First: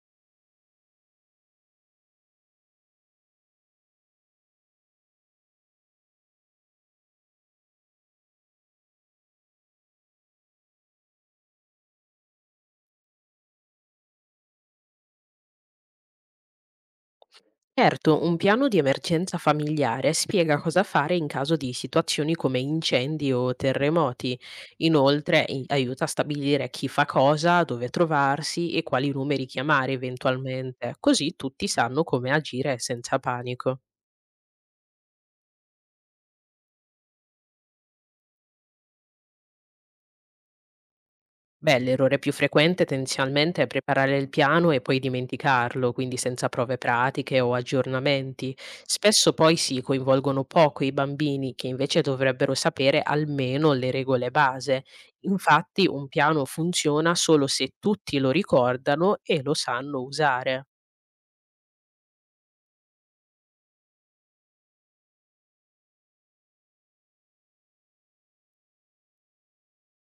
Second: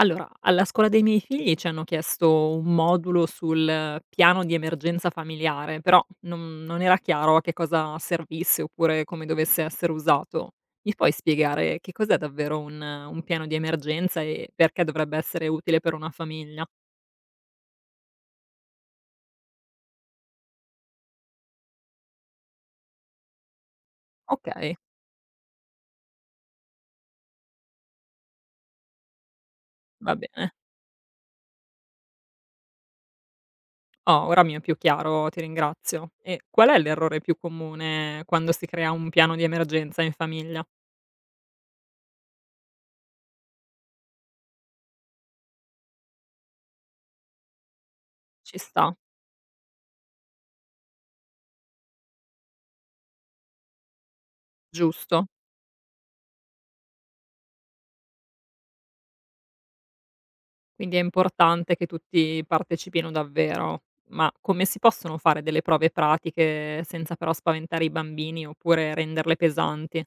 Allora, alla scuola dei miei figli ci hanno chiesto un modulo sul piano di emergenza familiare, però non era chiaro a che cosa servisse oppure come dovesse essere usato. Mi puoi spiegare che cos'è davvero un piano di emergenza e perché dovrebbe essere utile per una famiglia? Certo, un piano di emergenza familiare spiega cosa fare in caso di situazioni come incendi o terremoti. Ok, Inoltre, aiuta a stabilire chi fa cosa, dove trovarsi e quali numeri chiamare va bene. eventualmente, così tutti sanno come agire senza panico. Oh, ora mi è più chiaro, ti ringrazio. E qual è l'errore più comune quando si crea un piano di emergenza in famiglia? Beh, l'errore più frequente tendenzialmente è preparare il piano e poi dimenticarlo, quindi senza prove pratiche o aggiornamenti. Ci sta, Spesso poi si coinvolgono poco i bambini che invece dovrebbero sapere almeno le regole base. giusto? Infatti un piano funziona solo se tutti lo ricordano e lo sanno usare. Quindi è importante che tutti partecipino davvero. Ma come si possono fare delle prove pratiche senza però spaventare i bambini oppure renderle pesanti?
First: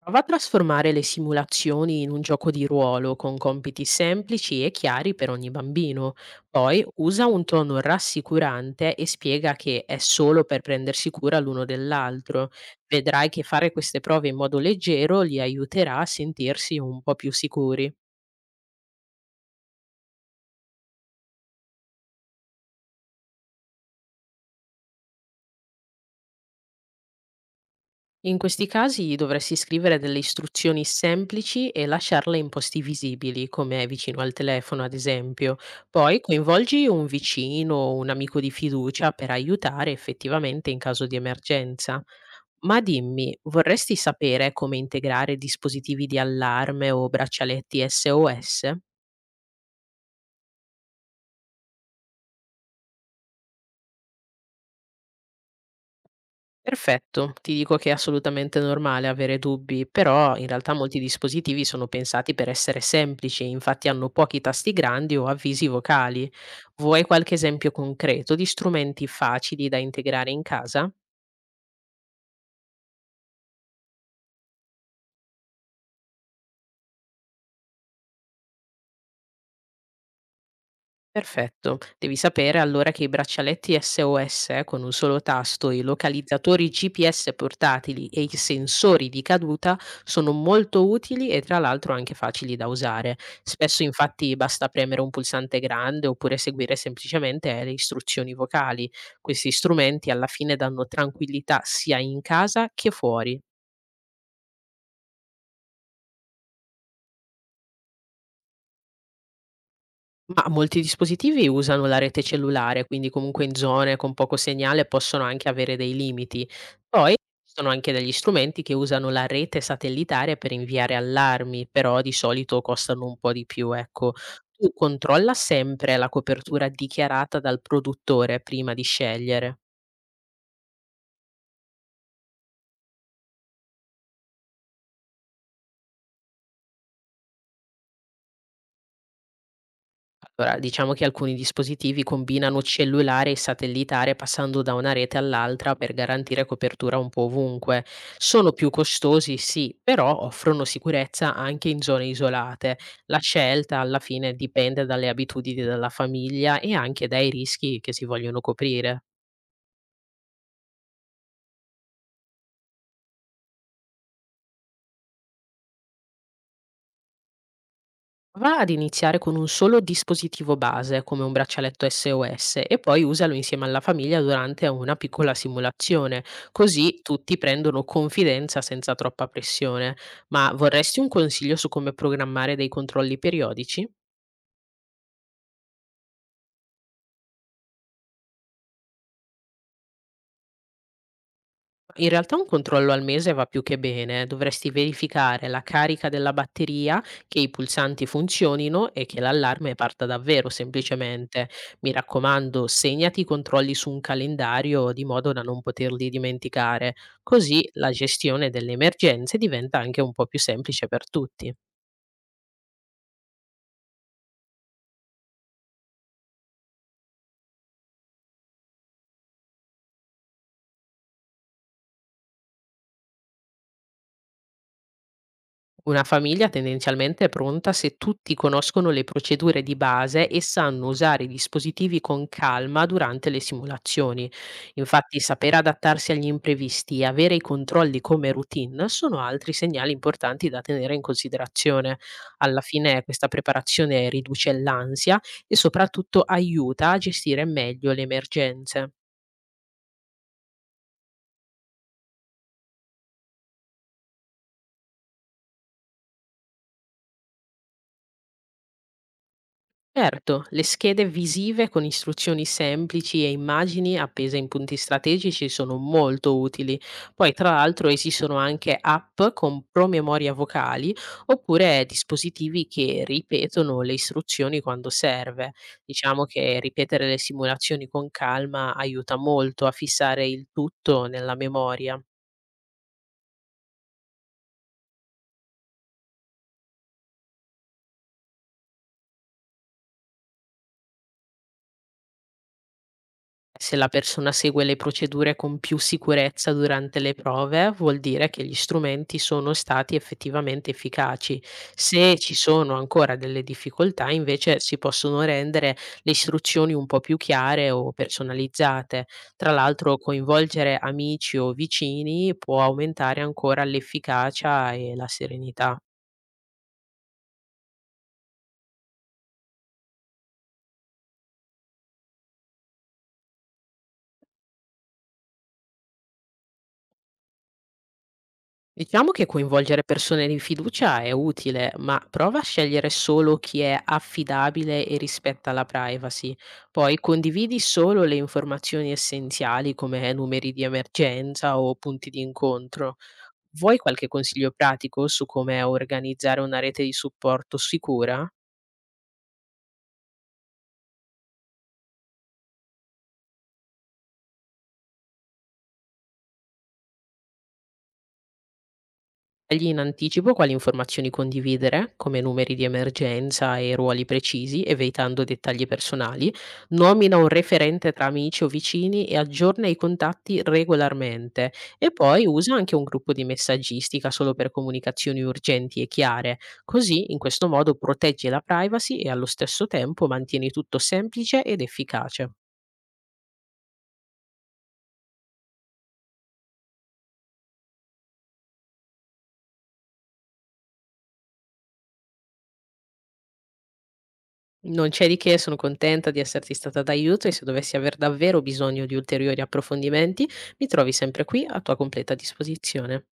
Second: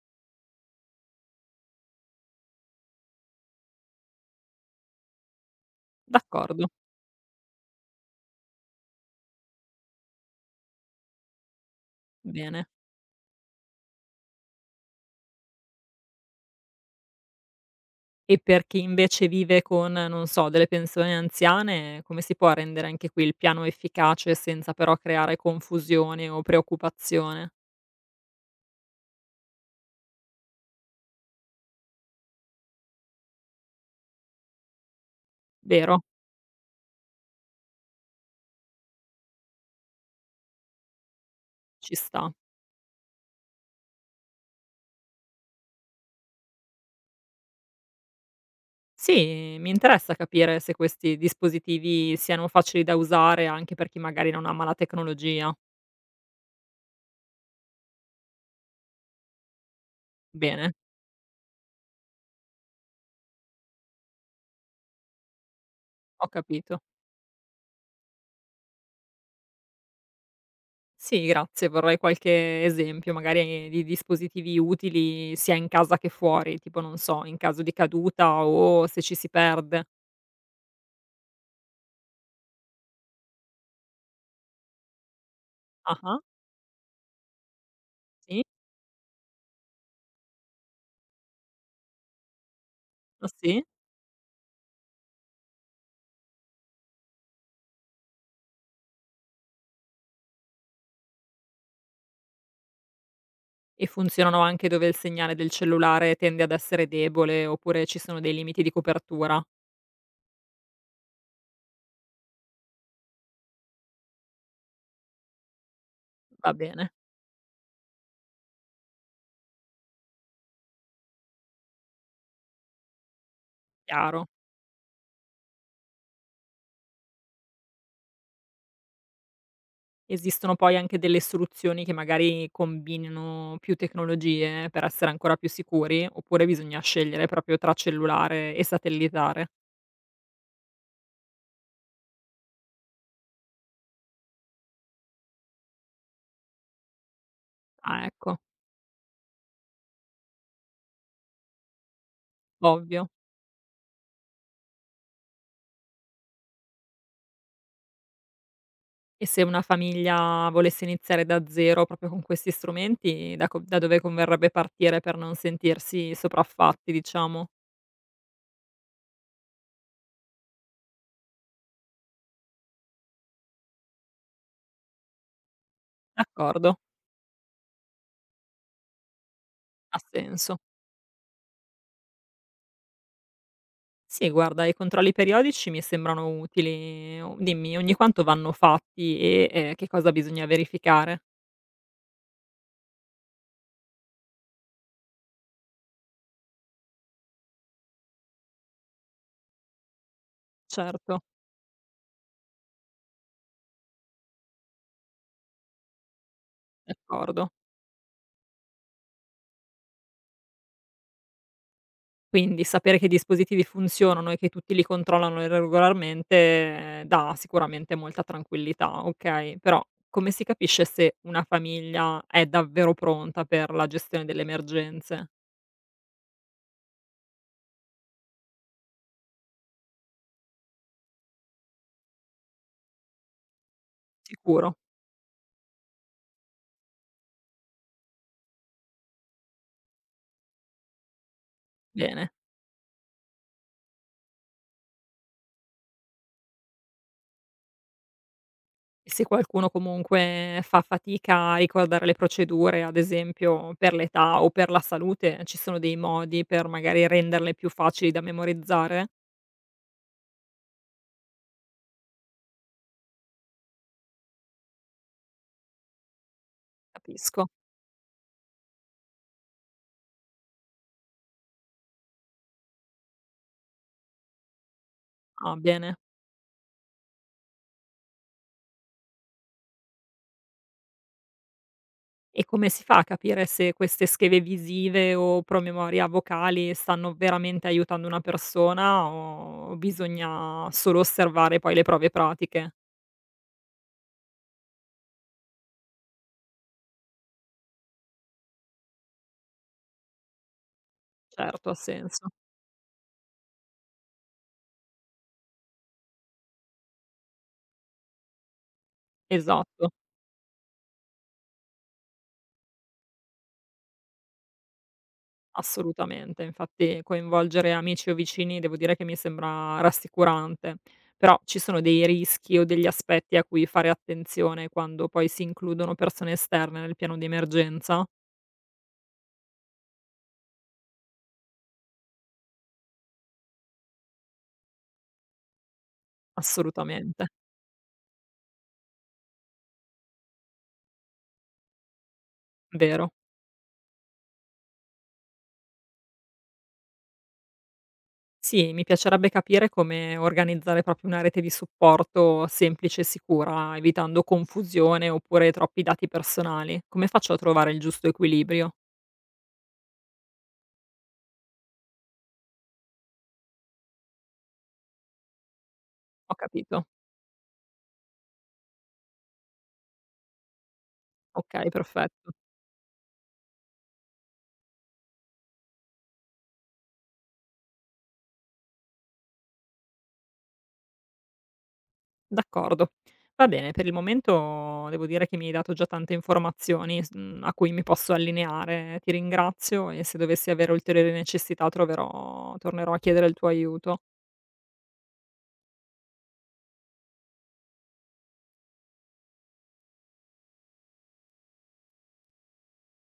Prova a trasformare le simulazioni in un gioco di ruolo con compiti semplici e chiari per ogni bambino. D'accordo, Poi usa un tono rassicurante e spiega che è solo per prendersi cura l'uno dell'altro. bene. Vedrai che fare queste prove in modo leggero li aiuterà a sentirsi un po' più sicuri. E per chi invece vive con, non so, delle pensioni anziane, come si può rendere anche qui il piano efficace senza però creare confusione o preoccupazione? In questi casi dovresti scrivere delle istruzioni semplici e lasciarle in posti visibili, come vicino al telefono, ad esempio. Vero? Poi coinvolgi un vicino o un amico di fiducia per aiutare effettivamente in caso di Ci emergenza. sta. Ma dimmi, vorresti sapere come integrare dispositivi di allarme o braccialetti SOS? Sì, mi interessa capire se questi dispositivi siano facili da usare anche per chi magari non ama la tecnologia. Perfetto, ti dico che è assolutamente normale avere dubbi, però in realtà Bene. molti dispositivi sono pensati per essere semplici, infatti hanno pochi tasti grandi o avvisi Ho vocali. capito. Vuoi qualche esempio concreto di strumenti facili da integrare in casa? Sì, grazie, vorrei qualche esempio magari di dispositivi utili sia in casa che fuori, tipo non so, in caso di caduta o se ci si perde. Perfetto. Devi sapere allora che i braccialetti SOS con un solo tasto, i Ah-ah, localizzatori GPS portatili e i sì, sensori di caduta sono molto utili e tra l'altro anche facili da usare. ah sì? Spesso infatti basta premere un pulsante grande oppure seguire semplicemente le istruzioni vocali. Questi strumenti alla fine danno tranquillità sia in casa che fuori. E funzionano anche dove il segnale del cellulare tende ad essere debole oppure ci sono dei limiti di copertura? Ma molti dispositivi usano la rete cellulare, quindi comunque in zone con poco segnale possono anche avere dei limiti. Va bene, Poi ci sono anche degli strumenti che usano la rete satellitare per inviare allarmi, però di solito costano un po' di più, ecco. chiaro. Tu controlla sempre la copertura dichiarata dal produttore prima di scegliere. Esistono poi anche delle soluzioni che magari combinino più tecnologie per essere ancora più sicuri, oppure bisogna scegliere proprio tra cellulare e satellitare? Allora, diciamo che alcuni dispositivi combinano cellulare e satellitare passando da una rete all'altra per garantire copertura un po' ovunque. Ah, ecco. Sono più costosi, sì, però offrono sicurezza anche in zone isolate. Ovvio. La scelta alla fine dipende dalle abitudini della famiglia e anche dai rischi che si vogliono coprire. E se una famiglia volesse iniziare da zero proprio con questi strumenti, da dove converrebbe partire per non sentirsi sopraffatti, diciamo? Va ad iniziare con un solo dispositivo base, come un braccialetto SOS, e poi usalo insieme alla famiglia durante una piccola simulazione, D'accordo, così tutti prendono confidenza senza troppa pressione. ha Ma senso. vorresti un consiglio su come programmare dei controlli periodici? Sì, guarda, i controlli periodici mi sembrano utili. O dimmi, ogni quanto vanno fatti e, che cosa bisogna verificare? In realtà un controllo al mese va più che bene, dovresti verificare la carica della batteria, che i pulsanti funzionino e che l'allarme parta davvero Certo, semplicemente. Mi raccomando, segnati i controlli su un calendario di modo da non poterli dimenticare, d'accordo. così la gestione delle emergenze diventa anche un po' più semplice per tutti. Quindi sapere che i dispositivi funzionano e che tutti li controllano regolarmente dà sicuramente molta tranquillità, okay, però come si capisce se una famiglia è davvero pronta per la gestione delle emergenze? Una famiglia tendenzialmente è pronta se tutti conoscono le procedure di base e sanno usare i dispositivi con calma durante le simulazioni. Sicuro? Infatti, saper adattarsi agli imprevisti e avere i controlli come routine sono altri segnali importanti da tenere in considerazione. Bene. Alla fine, questa preparazione riduce l'ansia e soprattutto aiuta a gestire meglio le emergenze. E se qualcuno comunque fa fatica a ricordare le procedure, ad esempio per l'età o per la salute, ci sono dei modi per magari renderle più facili da memorizzare? Certo, le schede visive con istruzioni semplici e immagini appese in punti strategici sono molto utili. Poi, tra Capisco. l'altro, esistono anche app con promemoria vocali oppure dispositivi che ripetono le istruzioni quando serve. Ah, bene. Diciamo che ripetere le simulazioni con calma aiuta molto a fissare il tutto nella memoria. E come si fa a capire se queste schede visive o promemoria vocali stanno veramente aiutando una persona o bisogna solo osservare poi le prove pratiche? Se la persona segue le procedure con più sicurezza durante le prove, vuol dire che gli strumenti sono stati effettivamente efficaci. Certo, ha Se senso. ci sono ancora delle difficoltà, invece, si possono rendere le istruzioni un po' più chiare o personalizzate. Tra Esatto, l'altro, coinvolgere amici o vicini può aumentare ancora l'efficacia e la serenità. assolutamente. Infatti coinvolgere amici o vicini devo dire che mi sembra rassicurante, però ci sono dei rischi o degli aspetti a cui fare attenzione quando poi si includono persone esterne nel piano di emergenza? Diciamo che coinvolgere persone di fiducia è utile, ma prova a scegliere solo chi è affidabile e rispetta la privacy. Poi Assolutamente, condividi solo le informazioni essenziali come numeri di emergenza o punti di incontro. vero. Vuoi qualche consiglio pratico su come organizzare una rete di supporto sicura? Sì, mi piacerebbe capire come organizzare proprio una rete di supporto semplice e sicura, evitando confusione oppure troppi dati personali. Come faccio a trovare il giusto equilibrio? Scegli in anticipo quali informazioni condividere, come numeri di emergenza e ruoli precisi, evitando dettagli personali. Ho capito. Nomina un referente tra amici o vicini e aggiorna i contatti regolarmente. Ok, E poi perfetto. usa anche un gruppo di messaggistica solo per comunicazioni urgenti e chiare. Così, in questo modo, proteggi la privacy e allo stesso tempo mantieni tutto semplice ed efficace. D'accordo. Va bene, per il momento devo dire che mi hai dato già tante informazioni a cui mi posso allineare. Ti ringrazio e se dovessi avere ulteriori necessità tornerò a chiedere il tuo aiuto. Non c'è di che, sono contenta di esserti stata d'aiuto e se dovessi aver davvero bisogno di ulteriori approfondimenti, mi trovi sempre qui a tua completa disposizione.